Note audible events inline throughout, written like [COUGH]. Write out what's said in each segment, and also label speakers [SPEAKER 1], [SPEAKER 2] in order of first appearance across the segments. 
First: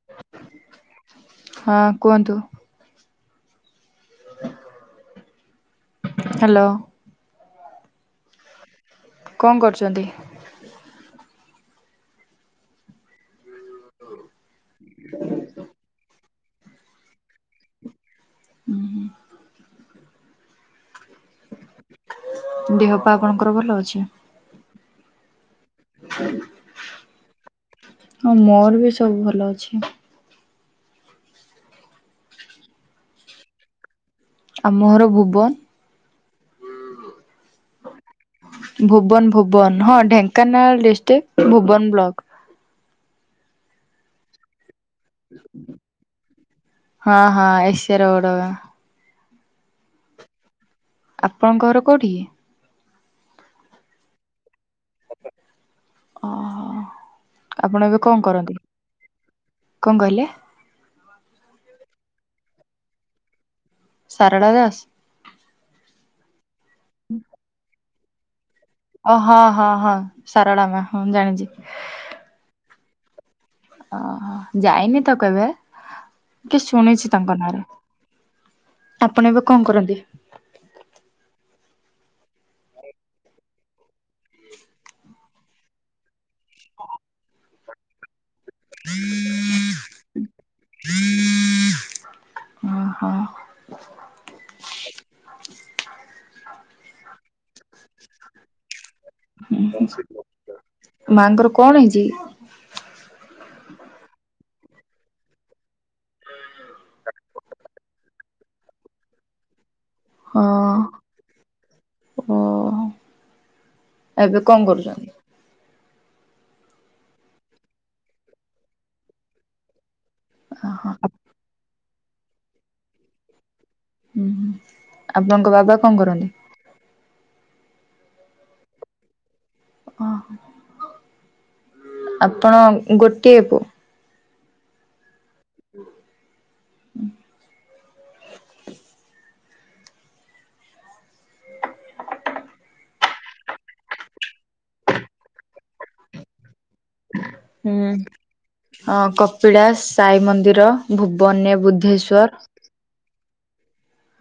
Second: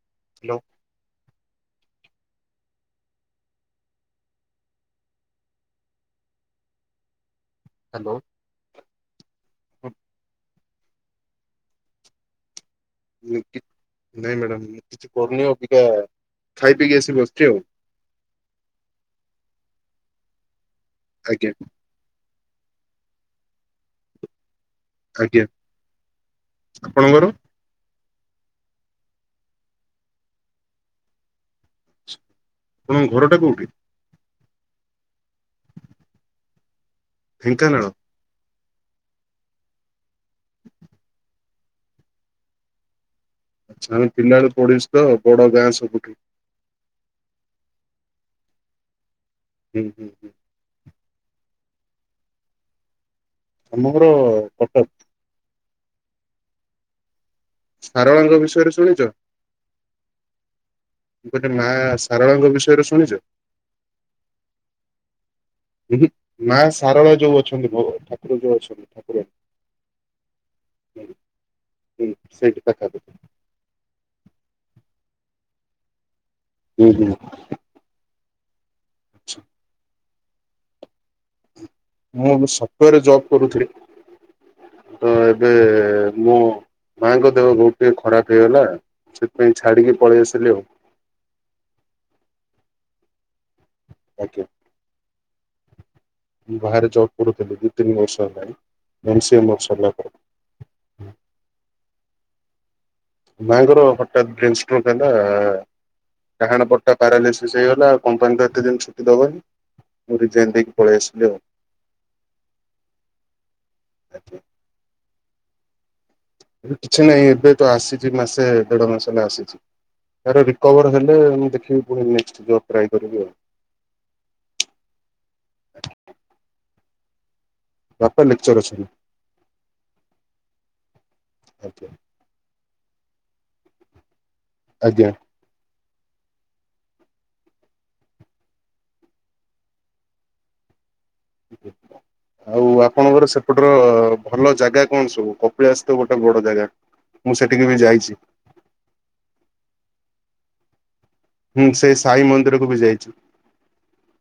[SPEAKER 1] [INAUDIBLE]
[SPEAKER 2] Hello.
[SPEAKER 1] ହଁ କୁହନ୍ତୁ। ହ ହାଲୋ।
[SPEAKER 2] ହାଲୋ।
[SPEAKER 1] କଣ କରୁଛନ୍ତି?
[SPEAKER 2] ମୁଁ ଏଇଟି ନାଇଁ ମ୍ୟାଡ଼ାମ ମୁଁ କିଛି କରୁନି ଆବିକା ଖାଇ ପିଇକି ଆସି ବସିଛି ଆଉ।
[SPEAKER 1] ଉଁ ହୁଁ।
[SPEAKER 2] ଆଜ୍ଞା।
[SPEAKER 1] ଦେହ ପା ଆପଣଙ୍କର ଭଲ ଅଛି?
[SPEAKER 2] ଆଜ୍ଞା ଆପଣଙ୍କର?
[SPEAKER 1] ହଁ ମୋର ବି ସବୁ ଭଲ ଅଛି।
[SPEAKER 2] ଆପଣଙ୍କ ଘରଟା କୋଉଠି?
[SPEAKER 1] ଆମ ଘର ଭୁବନ।
[SPEAKER 2] ଢେଙ୍କାନାଳ।
[SPEAKER 1] ଭୁବନ ଭୁବନ ହଁ ଢେଙ୍କାନାଳ ଡିଷ୍ଟ୍ରିକ୍ଟ ଭୁବନ ବ୍ଲକ।
[SPEAKER 2] ଆଛା ଆମେ ପିଲାବେଳୁ ପଡିଛୁ ତ ବଡ ଗାଁ ସବୁଠୁ।
[SPEAKER 1] ହଁ ହଁ ଏସିଆ ର ବଡ ଗାଁ।
[SPEAKER 2] ହୁଁ ହୁଁ ହୁଁ।
[SPEAKER 1] ଆପଣଙ୍କ ଘର କୋଉଠି କି?
[SPEAKER 2] ଆମ ଘର କଟକ।
[SPEAKER 1] ଓ ହୋ। ଆପଣ ଏବେ କଁ
[SPEAKER 2] ସାରଳାଙ୍କ
[SPEAKER 1] କରନ୍ତି?
[SPEAKER 2] ବିଷୟରେ ଶୁଣିଛ
[SPEAKER 1] କଁ କହିଲେ?
[SPEAKER 2] ମୁଁ କହିଲି ମା ଶାରଳାଙ୍କ ବିଷୟରେ ଶୁଣିଚ?
[SPEAKER 1] ସାରଳା ଦାସ।
[SPEAKER 2] ଉହୁଁ ମା ସାରଳା ଯୋଉ ଅଛନ୍ତି ଭଗ ଠାକୁର ଯୋଉ ଅଛନ୍ତି।
[SPEAKER 1] ଅ
[SPEAKER 2] ଠାକୁରାଣୀ
[SPEAKER 1] ହଁ ହଁ ହଁ ସାରଳା ମା ହଁ ଜାଣିଚି।
[SPEAKER 2] ହୁଁ ସେଇଠି ପାଖା ପାଖି।
[SPEAKER 1] ଅହଁ ଯାଇନି ତ କେବେ କି
[SPEAKER 2] ହୁଁ, ହୁଁ।
[SPEAKER 1] ଶୁଣିଛି ତାଙ୍କ ନାଁ ରେ। ଆପଣ ଏବେ କଁ କରନ୍ତି?
[SPEAKER 2] ମୁଁ ବି ସପ୍ଟୋୟାରରେ ଜବ୍ କରୁଥିଲି ତ ଏବେ ମୋ ମାଆଙ୍କ ଦେହ ବୋହୁତ ଟିକେ ଖରାପ ହେଇଗଲା ସେଥିପାଇଁ ଛାଡିକି ପଳେଇ ଆସିଲି ଆଉ।
[SPEAKER 1] [INAUDIBLE] ଅହଁ।
[SPEAKER 2] ଆଜ୍ଞା। ମୁଁ ବାହାରେ ଜବ୍ କରୁଥିଲି ଦିଇ ତିନି ବର୍ଷ ହେଲାଣି ମ ସି ଏ ମୋରୋ ସରିଲା ପରେ।
[SPEAKER 1] ମାଆଙ୍କର କଣ ହେଇଚି?
[SPEAKER 2] ମାଆଙ୍କର ହଠାତ୍ ବ୍ରେନ୍ ଷ୍ଟ୍ରୋକ୍ ହେଲା। ଡ଼ାହାଣ ପଟଟା ପାରାଲିସିସ୍ ହେଇଗଲା ଆଉ କମ୍ପାନୀତ ଏତେ ଦିନି ଛୁଟି ଦବନି। ମୁଁ ରିଯାଇନ୍ ଦେଇକି
[SPEAKER 1] ହଁ
[SPEAKER 2] ପଳେଇ ଆସିଲି ଆଉ।
[SPEAKER 1] ଓ କଁ କରୁଚନ୍ତି?
[SPEAKER 2] ଏବେ କିଛି ନାହିଁ ଏବେ ତ ଆସିଚି ମାସେ ଦେଢ ମାସ ହେଲା ଆସିଚି। ୟାର ରିକୋଭର୍ ହେଲେ ମୁଁ ଦେଖିବି ପୁଣି ନେକ୍ସଟ୍ ଜବ୍ ଟ୍ରାଏ କରିବି ଆଉ।
[SPEAKER 1] ଉଁହୁଁ ଆପଣଙ୍କ ବାବା କଁ କରନ୍ତି?
[SPEAKER 2] ବାପା ଲେକ୍ଚର ଅଛନ୍ତି।
[SPEAKER 1] ଅହଁ।
[SPEAKER 2] ଆଜ୍ଞା।
[SPEAKER 1] ଆପଣ ଗୋଟିଏ ପୁଅ?
[SPEAKER 2] ଆଜ୍ଞା।
[SPEAKER 1] [UNINTELLIGIBLE]
[SPEAKER 2] [INAUDIBLE] ଆଉ ଆପଣଙ୍କର ସେପଟର ଭଲ ଜାଗା କଣ ସବୁ? କପିଳାଶ ତ ଗୋଟେ ବଡ଼ ଜାଗା। ମୁଁ ସେଠିକି ବି
[SPEAKER 1] ହୁଁ
[SPEAKER 2] ଯାଇଛି
[SPEAKER 1] ଅଁ କପିଳାଶ ସାଇ ମନ୍ଦିର। ଭୁବନରେ ବୁଦ୍ଧେଶ୍ଵର।
[SPEAKER 2] ମୁଁ ବି ଯାଇଛି।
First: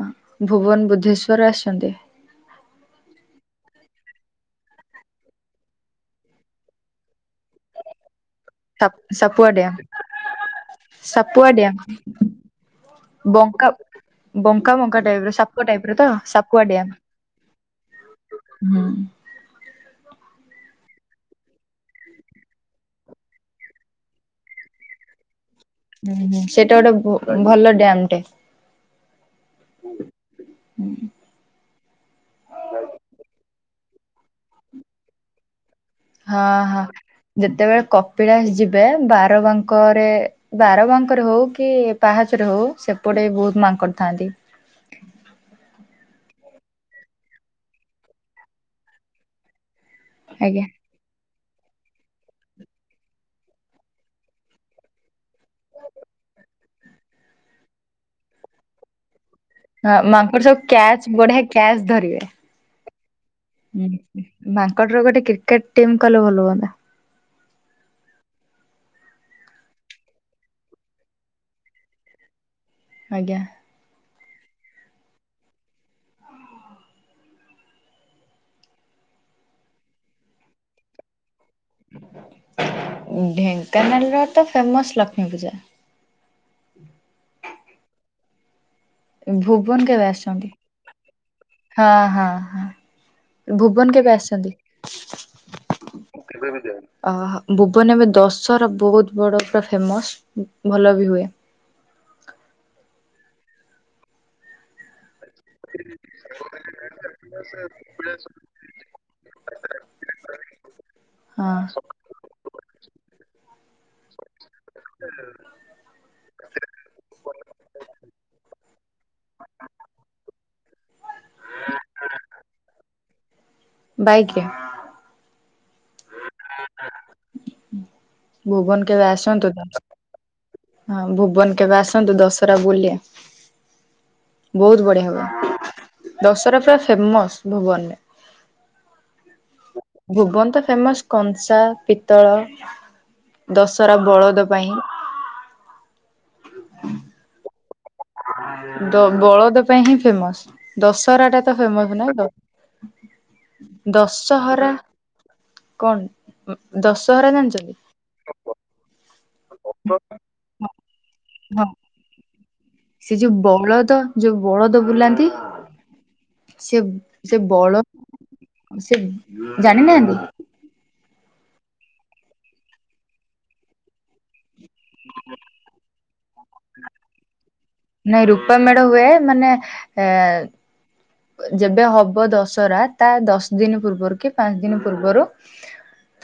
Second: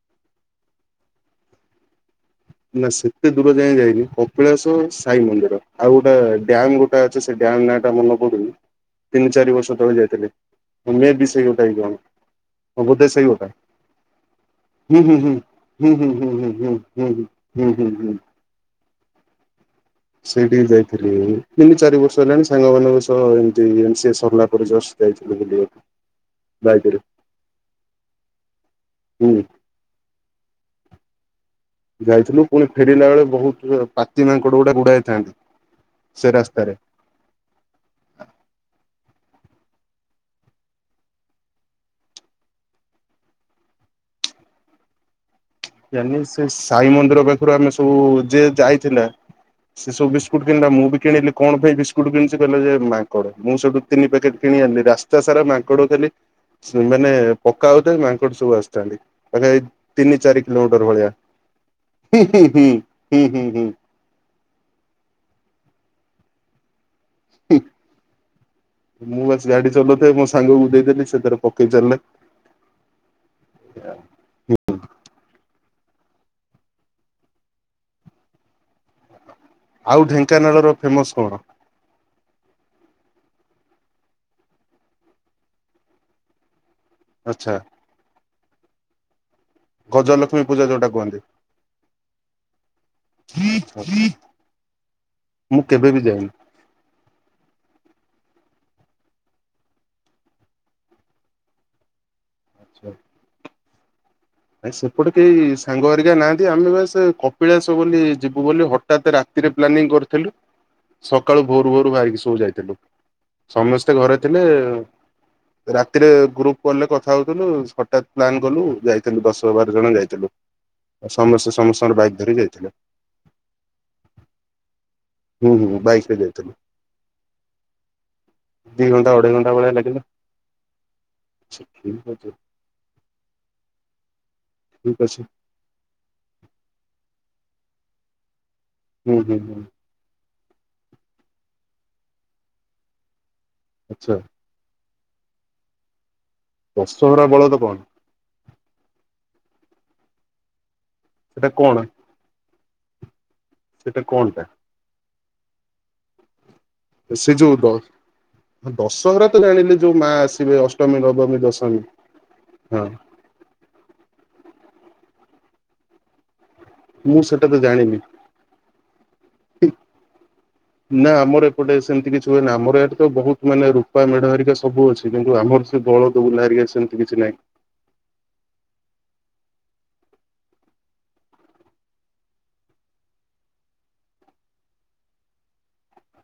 [SPEAKER 1] ହଁ ଭୁବନ ବୁଦ୍ଧେଶ୍ଵର ଆସଛନ୍ତି?
[SPEAKER 2] ନା ସେତେ ଦୂର ଯାଏଁ ଯାଇନି କପିଳାଶ ସାଇ ମନ୍ଦିର ଆଉ ଗୋଟେ ଡ୍ୟାମ୍ ଗୋ ଟା ଅଛି ସେ ଡ୍ୟାମ୍ ନାଆଟା ମନ ପଡୁନି। ତିନି
[SPEAKER 1] ସାପୁଆ
[SPEAKER 2] ଚାରି
[SPEAKER 1] ଡ୍ୟାମ
[SPEAKER 2] ବର୍ଷ ତଳେ ଯାଇଥିଲେି ମେବି ସେଇ
[SPEAKER 1] ସାପୁଆ
[SPEAKER 2] ଗୋଟାଏ
[SPEAKER 1] ଡ୍ୟାମ
[SPEAKER 2] କଣ। ହଁ ବୋଧେ ସେଇ ଗୋଟା
[SPEAKER 1] ବଙ୍କା
[SPEAKER 2] ହୁଁ
[SPEAKER 1] ବଙ୍କା
[SPEAKER 2] ହୁଁ
[SPEAKER 1] ବଙ୍କା
[SPEAKER 2] ହୁଁ
[SPEAKER 1] ଟାଇପ ର
[SPEAKER 2] ହୁଁ
[SPEAKER 1] ସାପ
[SPEAKER 2] ହୁଁ
[SPEAKER 1] ଟାଇପ ର ତ
[SPEAKER 2] ହୁଁ ହୁଁ
[SPEAKER 1] ସାପୁଆ
[SPEAKER 2] ହୁଁ
[SPEAKER 1] ଡ୍ୟାମ
[SPEAKER 2] ହୁଁ ହୁଁ ହୁଁ ହୁଁ ହୁଁ।
[SPEAKER 1] ହୁଁ।
[SPEAKER 2] ସେଇଠିକି ଯାଇଥିଲି ତିନି ଚାରି ବର୍ଷ ହେଲାଣି ସାଙ୍ଗମାନଙ୍କ ସହ ଏମିତି ଏମ୍ ସି ଏ ସରିଲା ପରେ ଜସ୍ ଯାଇଥିଲୁ ବୁଲିବାକୁ।
[SPEAKER 1] ଉଁହୁଁ ସେଟା
[SPEAKER 2] ବାଇକରେ
[SPEAKER 1] ଗୋଟେ ଭ ଭଲ ଡ୍ୟାମ ଟେ।
[SPEAKER 2] ହୁଁ।
[SPEAKER 1] ହୁଁ।
[SPEAKER 2] ଯାଇଥିଲୁ ପୁଣି ଫେରିଲା ବେଳେ ବୋହୁତ ଜୋ ପା ତି ମାଙ୍କଡ଼ ଗୁଡା ଗୁଡାଏ ଥାନ୍ତି। ସେ
[SPEAKER 1] ହଁ
[SPEAKER 2] ରାସ୍ତାରେ।
[SPEAKER 1] ହଁ ଯେତେବେଳେ କପିଳାଶ ଯିବେ ବାରବାଙ୍କରେ ବାରବାଙ୍କରେ ହୋଉ କି ପାହାଚରେ ହୋଉ ସେପଟେ ବହୁତ ମାଙ୍କଡ଼ ଥାନ୍ତି।
[SPEAKER 2] ଜାନି ସେ ସାଇ ମନ୍ଦିର ପାଖୁରୁ ଆମେ ସବୁ ଯିଏ ଯାଇଥିଲା। ସେ ସବୁ ବିସ୍କୁଟୁ
[SPEAKER 1] ଆଜ୍ଞା
[SPEAKER 2] କିଣିଲା ମୁ ବି କିଣିଲି। କଣ ପାଇଁ ବିସ୍କୁଟୁ କିଣିଛି କହିଲେ ଯେ ମାଙ୍କଡ଼ ମୁଁ ସେଠୁ ତିନି ପ୍ୟାକେଟ୍ କିଣି ଆଣିଲି ରାସ୍ତା ସାରା ମାଙ୍କଡ଼ ଦେଲି। ସେ ମାନେ ପକାଉଥାନ୍ତି ମାଙ୍କଡ଼ ସବୁ ଆସିଥାନ୍ତି। ଆଚ୍ଛା ଏଇ
[SPEAKER 1] ହଁ
[SPEAKER 2] ତିନି
[SPEAKER 1] ମାଙ୍କଡ
[SPEAKER 2] ଚାରି
[SPEAKER 1] ସବୁ
[SPEAKER 2] କିିଲୋମିଟର
[SPEAKER 1] କ୍ୟାଚ୍
[SPEAKER 2] ଭଳିଆ
[SPEAKER 1] ବଢିଆ କ୍ୟାଚ୍
[SPEAKER 2] ହୁଁ ହୁଁ ହୁଁ ହୁଁ ହୁଁ ହୁଁ।
[SPEAKER 1] ମାଙ୍କଡ଼ ର ଗୋଟେ କ୍ରିକେଟ୍ ଟିମ୍ କଲେ ଭଲ ହୁଅନ୍ତା।
[SPEAKER 2] ମୁଁ ବାସ୍ ଗାଡ଼ି ଚଲଉଥାଏ ମୋ ସାଙ୍ଗକୁ ଦେଇଦେଲି ସେ ତାର ପକେଇଚାଲିଲା।
[SPEAKER 1] ଆଜ୍ଞା।
[SPEAKER 2] ଆଉ ଢ଼େଙ୍କାନାଳର ଫେମସ୍ କଣ?
[SPEAKER 1] ଢ଼େଙ୍କାନାଳର ତ ଫେମସ୍ ଲକ୍ଷ୍ମୀ ପୂଜା।
[SPEAKER 2] ଆଚ୍ଛା।
[SPEAKER 1] ଭୁବନ କେବେ
[SPEAKER 2] ଗଜଲକ୍ଷ୍ମୀ
[SPEAKER 1] ଆସିଛନ୍ତି
[SPEAKER 2] ପୂଜା ଯୋଉଟା
[SPEAKER 1] ହଁ ହଁ ହଁ। ଭୁବନ
[SPEAKER 2] କୁହନ୍ତି।
[SPEAKER 1] କେବେ ଆସିଚନ୍ତି?
[SPEAKER 2] ମୁଁ
[SPEAKER 1] [UNINTELLIGIBLE]
[SPEAKER 2] କେବେ ବି ଯାଇନି।
[SPEAKER 1] ଅ ହୋ ଭୁବନ ଏବେ ଦଶରା ବହୁତ୍ ବଡ଼ ପୁରା ଫେମସ୍ ଭଲ ବି ହୁଏ।
[SPEAKER 2] ଆଚ୍ଛା। ନାଇଁ ସେପଟେ କେହି ସାଙ୍ଗହେରିକା ନାହାନ୍ତି ଆମେ ବାସ୍ କପିଳାସ ବୁଲି ଯିବୁ ବୋଲି ହଠାତ୍ ରାତିରେ ପ୍ଲାନିଂ କରିଥିଲୁ। ସକାଳୁ ଭୋରୁ
[SPEAKER 1] ହଁ
[SPEAKER 2] ଭୋରୁ ବାହାରିକି ସବୁ ଯାଇଥିଲୁ ସମସ୍ତେ ଘରେ ଥିଲେ। ରାତିରେ ଗ୍ରୁପ୍ କଲ୍ ରେ କଥା ହଉଥିଲୁ ହଠାତ୍ ପ୍ଲାନ୍ କଲୁ ଯାଇ ଥିଲୁ ଦଶ ରୁ ବାରଜଣ ଯାଇଥିଲୁ ଆଉ ସମସ୍ତେ ସମସ୍ତଙ୍କର ବାଇକ୍ ଧରି ଯାଇଥିଲୁ।
[SPEAKER 1] ବାଇକ୍
[SPEAKER 2] ହୁଁ ହୁଁ ବାଇକ୍ ରେ ଯାଇ
[SPEAKER 1] [INAUDIBLE]
[SPEAKER 2] ଦି
[SPEAKER 1] ଭୁବନ କେବେ
[SPEAKER 2] ଘଣ୍ଟା ଅଢେଇ
[SPEAKER 1] ଆସନ୍ତୁ
[SPEAKER 2] ଘଣ୍ଟା ଭଳିଆ ଲାଗିଲା
[SPEAKER 1] ହଁ ଭୁବନ କେବେ
[SPEAKER 2] ଠିକ
[SPEAKER 1] ଆସନ୍ତୁ
[SPEAKER 2] ଅଛି
[SPEAKER 1] ଦଶରା ବୁଲିଆ ବୋହୁତ୍
[SPEAKER 2] ଠିକ
[SPEAKER 1] ବଢ଼ିଆ
[SPEAKER 2] ଅଛି
[SPEAKER 1] ହବ। ଦଶରା ପୁରା ଫେମସ୍ ଭୁବନରେ।
[SPEAKER 2] ହୁଁ ହୁଁ ହୁଁ।
[SPEAKER 1] ଭୁବନ ତ ଫେମସ୍ କଂସା, ପିତ୍ତଳ, ଦଶହରା
[SPEAKER 2] ଆଚ୍ଛା
[SPEAKER 1] ବଳଦ ପାଇଁ।
[SPEAKER 2] ଦଶହରା ବଳଦ କଣ?
[SPEAKER 1] ଦ ବଳଦ ପାଇଁ ହିଁ ଫେମସ୍ ଦଶରା ଟା
[SPEAKER 2] ସେଟା
[SPEAKER 1] ତ
[SPEAKER 2] କଣ
[SPEAKER 1] ଫେମସ୍ ନାଇଁ ତ
[SPEAKER 2] ସେଟା କଣଟା
[SPEAKER 1] ଦଶହରା କଣ ଦଶ୍
[SPEAKER 2] ସେ ଯୋଉ ଦ ଦଶହରା [UNINTELLIGIBLE] ଜାଣିଲି ଯୋଉ ମା ଆସିବେ ଅଷ୍ଟମୀ, ନବମୀ,
[SPEAKER 1] ହଁ
[SPEAKER 2] ଦଶମୀ ହଁ।
[SPEAKER 1] ସେ ଯୋଉ ବଳଦ ଯୋଉ ବଳଦ ବୁଲାନ୍ତି। ସେ
[SPEAKER 2] ମୁଁ
[SPEAKER 1] ସେ
[SPEAKER 2] ସେଟା ତ
[SPEAKER 1] ବଳ
[SPEAKER 2] ଜାଣିନି
[SPEAKER 1] ସେ ଜାଣିନାହାନ୍ତି?
[SPEAKER 2] ନା ଆମର ଏପଟେ ସେମିତି କିଛି ହୁଏନା ଆମର ଇଆଡ଼େ ତ ବହୁତ୍ ମାନେ ରୂପା ମେଢ଼ ହେରିକା ସବ ସବୁ ଅଛି କିନ୍ତୁ ଆମର ସେ ବଳଦ ବୁଲା ହେରିକା ସେମିତି କିଛି ନାହିଁ।
[SPEAKER 1] ନାଇଁ ରୂପା ମେଢ଼ ହୁଏ ମାନେ ଏ ଯେବେ ହବ ଦଶରା ତା ଦଶ୍ ଦିନି ପୂର୍ବରୁ କି ପାଞ୍ଚ ଦିନି ପୂର୍ବରୁ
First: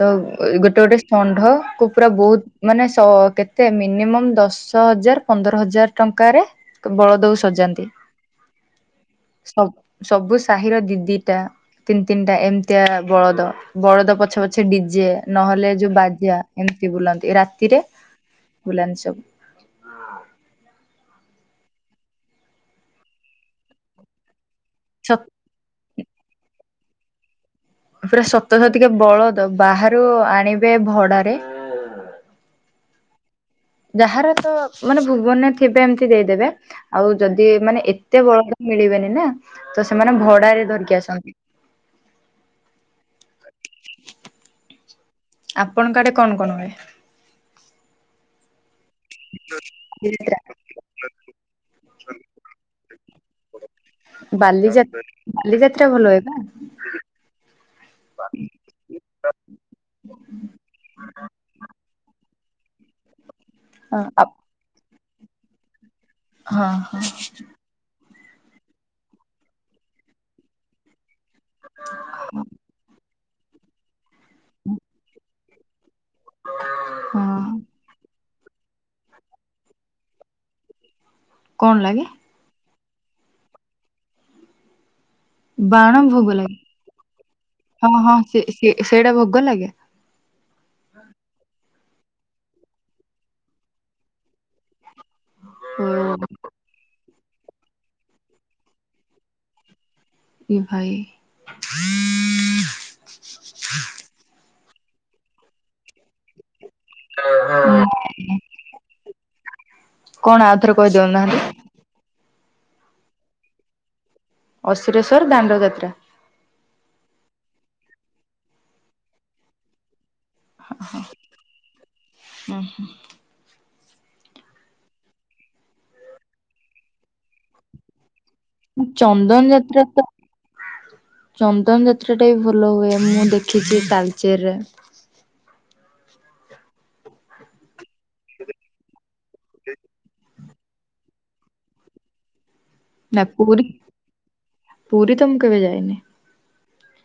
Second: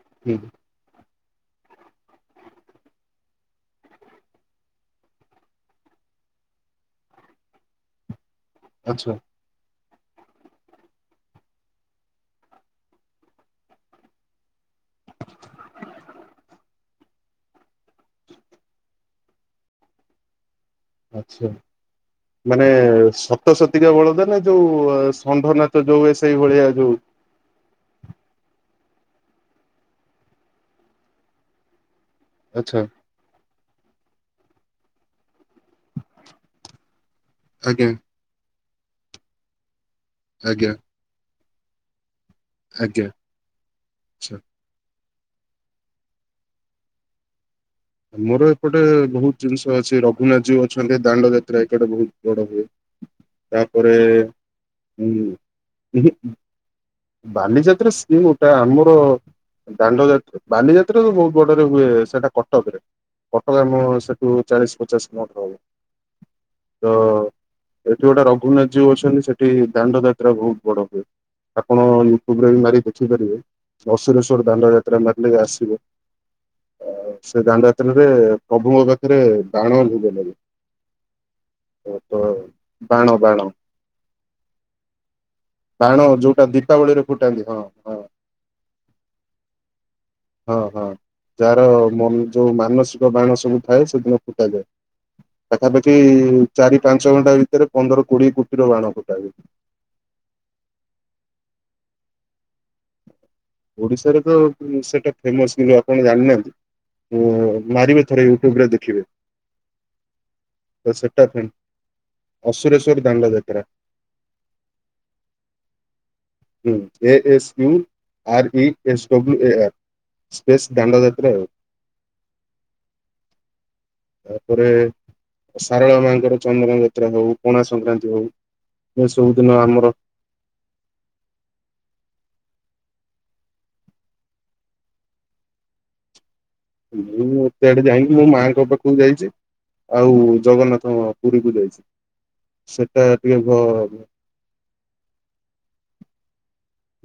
[SPEAKER 1] ତ
[SPEAKER 2] ହୁଁ
[SPEAKER 1] ଗୋଟେ ଗୋଟେ ଷଣ୍ଢ କୁ ପୁରା ବୋହୁତ୍ ମାନେ ସ କେତେ ମିନିମମ୍ ଦଶ ହଜାର ପନ୍ଦର ହଜାର ଟଙ୍କାରେ ବଳଦକୁ ସଜାନ୍ତି।
[SPEAKER 2] ଆଚ୍ଛା।
[SPEAKER 1] ସ‌ ସବୁ ସାହିର ଦି ଦିଟା। ତିନି ତିନିଟା ଏମିତିଆ ବଳଦ ବଳଦ ପଛେ ପଛେ ଡ଼ିଜେ ନହେଲେ ଯୋଉ ବାଜା। ଏମିତି ବୁଲନ୍ତି ରାତିରେ ବୁଲାନ୍ତି ସବୁ।
[SPEAKER 2] ଆଚ୍ଛା ମାନେ ସତସତିକା ବଳଦ ନା ଯୋଉ
[SPEAKER 1] ସତ
[SPEAKER 2] ଷଣ୍ଢ ନା [UNINTELLIGIBLE] ଭଳିଆ ଯୋଉ
[SPEAKER 1] ପୁରା ସତ ସତିକା ବଳଦ ବାହାରୁ ଆଣିବେ ଭଡ଼ାରେ।
[SPEAKER 2] ଆଚ୍ଛା।
[SPEAKER 1] ଯାହାର ତ ମାନେ ଭୁବନେ ଥିବେ ଏମିତି ଦେଇଦେବେ ଆଉ ଯଦି ମାନେ
[SPEAKER 2] ଆଜ୍ଞା
[SPEAKER 1] ଏ ଏତେ ବଳଦ ମିଳିବେନି ନା ତ ସେମାନେ ଭଡ଼ା ରେ
[SPEAKER 2] ଆଜ୍ଞା
[SPEAKER 1] ଧରିକି ଆସନ୍ତି।
[SPEAKER 2] ଆଜ୍ଞା ଆଚ୍ଛା।
[SPEAKER 1] ଆପଣଙ୍କ ଆଡ଼େ କଣ କଣ ହୁଏ?
[SPEAKER 2] ଆମର ଏପଟେ ବହୁତ ଜିନିଷ ଅଛି
[SPEAKER 1] ବାଲିଯାତ୍ରା
[SPEAKER 2] ରଘୁନାଥଜୀଉ ଅ ଅଛନ୍ତି ଦାଣ୍ଡ ଯାତ୍ରା ଏପଟେ ବହୁତ ବଡ଼ ହୁଏ। ତାପରେ
[SPEAKER 1] ବାଲିଯାତ
[SPEAKER 2] ଉଁ
[SPEAKER 1] ବାଲିଯାତ୍ରା ଭଲ ହୁଏ ନା।
[SPEAKER 2] ବାଲିଯାତ୍ରା ସି ଗୋଟା ଆମର ଦାଣ୍ଡ ଯାତ ବାଲିଯାତ୍ରା ତ ବହୁତ ବଡରେ ହୁଏ ସେଟା କଟକ ରେ କଟକ ଆମ
[SPEAKER 1] ହଁ ଆପ୍
[SPEAKER 2] ସେଠୁ ଚାଳିଶ ପଚାଶ କିଲୋ ମିଟର ହବ-
[SPEAKER 1] ହଁ
[SPEAKER 2] ତ
[SPEAKER 1] ହଁ।
[SPEAKER 2] ଏଠି ଗୋଟେ ରଘୁନାଥଜୀଉ ଅଛନ୍ତି ସେଠି ଦାଣ୍ଡ ଯାତ୍ରା ବହୁତ ବଡ଼ ହୁଏ। ଆପଣ ୟୁଟ୍ୟୁବରେ ବି ମାରି ଦେଖିପାରିବେ ଅଶୁରେଶ୍ଵର ଦାଣ୍ଡ ଯାତ୍ରା ମାରିଲେ ଆସିବ। ଆ
[SPEAKER 1] ହଁ
[SPEAKER 2] ସେ ଦାଣ୍ଡ ଯା- ସେଥିରେ ପ୍ରଭୁଙ୍କ ପାଖରେ ବାଣ ଭୋଗ
[SPEAKER 1] କଣ
[SPEAKER 2] ଲାଗେ।
[SPEAKER 1] ଲାଗେ
[SPEAKER 2] ବାଣ ବାଣ।
[SPEAKER 1] ବାଣ ଭୋଗ ଲା-
[SPEAKER 2] ଦୀପାବଳିରେ ଫୁଟାନ୍ତି ହଁ।
[SPEAKER 1] ହଁ ହଁ ସେ ସେ ସେଇଟା ଭୋଗ ଲାଗେ।
[SPEAKER 2] ହଁ ହଁ ଯାହାର ଯୋଉ ମାନସିକ ବାଣ ସବୁ ଥାଏ ସେଦିନ ଫୁଟାଯାଏ।
[SPEAKER 1] ଓ
[SPEAKER 2] ପାଖାପାଖି ଚାରି ପାଞ୍ଚ ଘଣ୍ଟା ଭିତରେ ପନ୍ଦର କୋଡିଏ କୋଟିର ବାଣ ଫୁଟାଯାଏ।
[SPEAKER 1] ଏ ଭାଇ।
[SPEAKER 2] ଓଡିଶାରେ ତ ସେଇଟା ଫେମସ କିନ୍ତୁ ଆପଣ ଜାଣିନାହାନ୍ତି। ହୁଁ ମାରିବେ ଥରେ ୟୁଟ୍ୟୁବ ରେ ଦେଖିବେ।
[SPEAKER 1] କଣ ଆଉଥରେ
[SPEAKER 2] ତ
[SPEAKER 1] କହିଦିଅନ୍ତୁ
[SPEAKER 2] ସେଟା
[SPEAKER 1] ନାହାନ୍ତି
[SPEAKER 2] ଫ ଅସୁରେଶ୍ଵର ଦାଣ୍ଡ ଯାତ୍ରା।
[SPEAKER 1] ଅସୁରେଶ୍ୱର ଦାଣ୍ଡଯାତ୍ରା।
[SPEAKER 2] ହୁଁ A S U R E S W A R. Space Dandayatra ଆଉ। ତାପରେ- ଶାରଳା ମାଙ୍କର ଚନ୍ଦନ ଯାତ୍ରା ହଉ ପଣା ସଂକ୍ରାନ୍ତି ହଉ- ଏ ସବୁ
[SPEAKER 1] ଚନ୍ଦନ
[SPEAKER 2] ଦିନ
[SPEAKER 1] ଯାତ୍ରା
[SPEAKER 2] ଆମର
[SPEAKER 1] ତ- ଚନ୍ଦନ ଯାତ୍ରା ଟା ବି ଭଲ ହୁଏ ମୁଁ ଦେଖଛିି ତାଳଚେରରେ।
[SPEAKER 2] ମୁଁ ଏତେ ଆଡେ ଯାଇନି ମୋ ମାଆଙ୍କ ପାଖକୁ ଯାଇଛି। ଆଉ ଜଗନ୍ନାଥ ପୁରୀକୁ ଯାଇଛି। ସେଟା
[SPEAKER 1] ନା
[SPEAKER 2] ଟିକେ
[SPEAKER 1] ପୁରୀ
[SPEAKER 2] ଭ
[SPEAKER 1] ପୁରୀ ତ ମୁଁ କେବେ ଯାାଇନି।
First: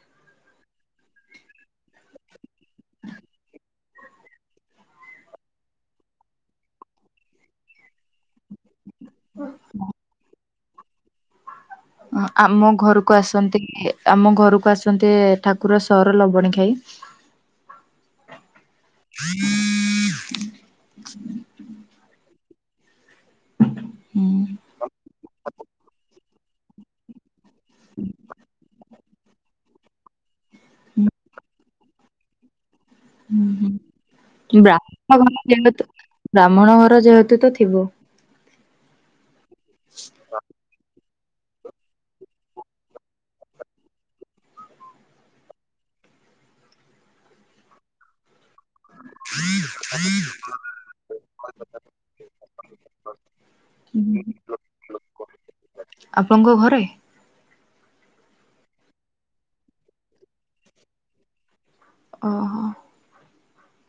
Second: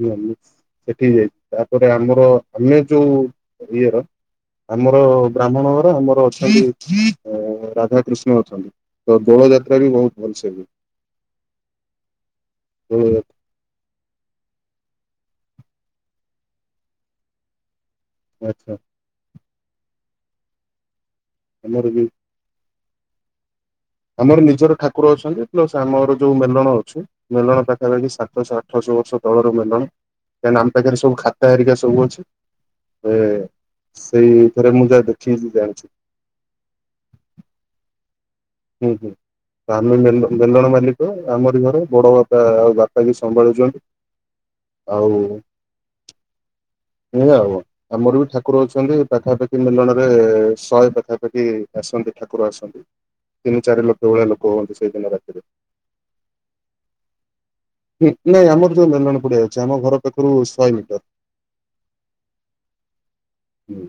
[SPEAKER 2] ହୁଁ ହୁଁ ସେଠି କି ଯାଇଛି ତାପରେ ଆମର ଆମେ ଯୋଉ ଇଏର- ଆମର ବ୍ରାହ୍ମଣ ଘର ଆମର ଅଛନ୍ତି ରାଧା କୃଷ୍ଣ ମୂର୍ତ୍ତି ତ ଦୋଳ ଯାତ୍ରା ବି ବହୁତ ଭଲସେ ହୁଏ।
[SPEAKER 1] ଆମ
[SPEAKER 2] ଦୋଳ
[SPEAKER 1] ଘରକୁ
[SPEAKER 2] ଯାତ୍ରା
[SPEAKER 1] ଆସନ୍ତି ଇଏ - ଆମ ଘରକୁ ଆସନ୍ତେ ଠାକୁର ସର ଲବଣୀ ଖାଇ-
[SPEAKER 2] ଆଚ୍ଛା।
[SPEAKER 1] [INAUDIBLE]
[SPEAKER 2] ଆମର ବି-
[SPEAKER 1] ହୁଁ
[SPEAKER 2] ଆମର ନିଜର ଠାକୁର ଅଛନ୍ତି ପ୍ଲସ ଆମର ଯୋଉ ମେଲଣ ଅଛୁ- ମେଲଣ ପାଖାପାଖି ସାତଶହ ଆଠଶହ ବର୍ଷ- ତଳର ମେଲଣ କାଇଁ ନା ଆମ ପାଖରେ ସବୁ ଖାତା ହେରିକା ସବୁ ଅଛି- ଏ
[SPEAKER 1] ହୁଁ ହୁଁ।
[SPEAKER 2] ସେଇ ଉପରେ ମୁଁ ଯାହା
[SPEAKER 1] ବ୍ରାହ୍ମଣ ଘର
[SPEAKER 2] ଦେଖିକି
[SPEAKER 1] ଯେହେତୁ
[SPEAKER 2] ଜାଣିଛି।
[SPEAKER 1] ବ୍ରାହ୍ମଣ ଘର ଯେହେତୁ ତ ଥିବ।
[SPEAKER 2] ହୁଁ ହୁଁ ଆମେ ମେଲ ମେଲଣ [UNINTELLIGIBLE] ତ ଆମରି ଘର ବଡ ବାପା ଆଉ ବାପା ବି ସମ୍ଭାଳୁଛନ୍ତି। ଆଉ ସେଇଆ ଆଉ ଆମର ବି ଠା ଠାକୁର ଅଛନ୍ତି ପାଖାପାଖି ମେଲଣରେ ଶହେ ପାଖାପାଖି ଆସନ୍ତି ଠାକୁର ଆସନ୍ତି। ତିନି ଚାରି ଲୋକ ଭଳିଆ ଲୋକ ହୁଅନ୍ତି ସେଇଦିନ ରାତିରେ।
[SPEAKER 1] ଆପଣଙ୍କ ଘରେ?
[SPEAKER 2] ହଁ ନାଇଁ ଆମର ଯୋଉ ମେଲଣ ପଡିଆ ଅଛି ଆମ ଘର ପାଖରୁ ଶହେ ମିଟର।
[SPEAKER 1] ଓ
[SPEAKER 2] ହୁଁ,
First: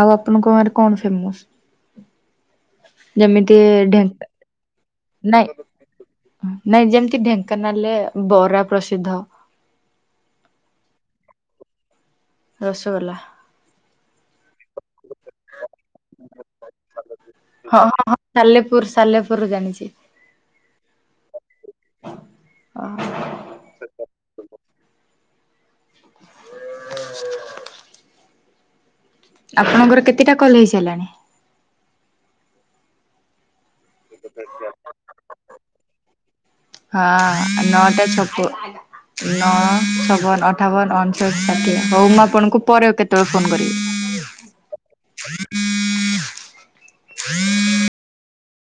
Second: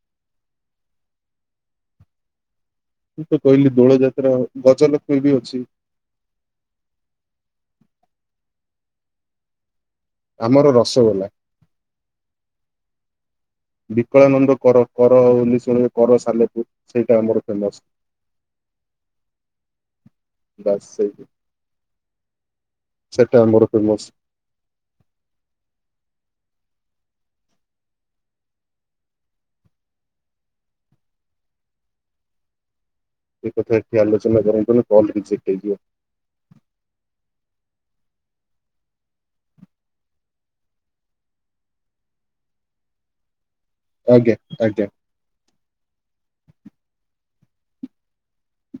[SPEAKER 1] ଆଉ ଆପଣଙ୍କ ଗାଁରେ କଣ ଫେମସ?
[SPEAKER 2] ମୁଁ ତ
[SPEAKER 1] ଯେମିତି
[SPEAKER 2] କହିଲି ଦୋଳ
[SPEAKER 1] ଢେଙ୍କା
[SPEAKER 2] ଯାତ୍ରା ଗଜଲକ୍ଷ୍ମୀ ବି
[SPEAKER 1] ନାଇଁ
[SPEAKER 2] ଅଛି।
[SPEAKER 1] ନାଇଁ ଯେମିତି ଢେଙ୍କାନାଳରେ ବରା ପ୍ରସିଦ୍ଧ।
[SPEAKER 2] ଆମର ରସଗୋଲା।
[SPEAKER 1] ରସଗୋଲା।
[SPEAKER 2] ବିକଳାନନ୍ଦ କର କର କର ସାଲେପୁର ସେଇଟା ଆମର ଫେମସ।
[SPEAKER 1] ସାଲେପୁରରୁ ଜାଣିଛି।
[SPEAKER 2] ବାସିଚି।
[SPEAKER 1] ଅ
[SPEAKER 2] ସେଟା ଆମର ଫେମସ।
[SPEAKER 1] [INAUDIBLE] ଆପଣଙ୍କର କେତିଟା କଲ୍ ହେଇସାରିଲାଣି?
[SPEAKER 2] ଏକଥା ଏଠି ଆଲୋଚନା କରନ୍ତୁନି ନହେଲେ କଲ ରିଜେକ୍ଟ ହେଇଯିବ।
[SPEAKER 1] ହଁ ନଅଟା ଛତୁ। ନଅ ଛବନ ଅଠାବନ ଅଣଷଠ ଷାଠିଏ ହଉ ମୁଁ ଆପଣଙ୍କୁ ପରେ କେତେବେଳେ ଫୋନ କରିବି?
[SPEAKER 2] ଆଜ୍ଞା ଆଜ୍ଞା।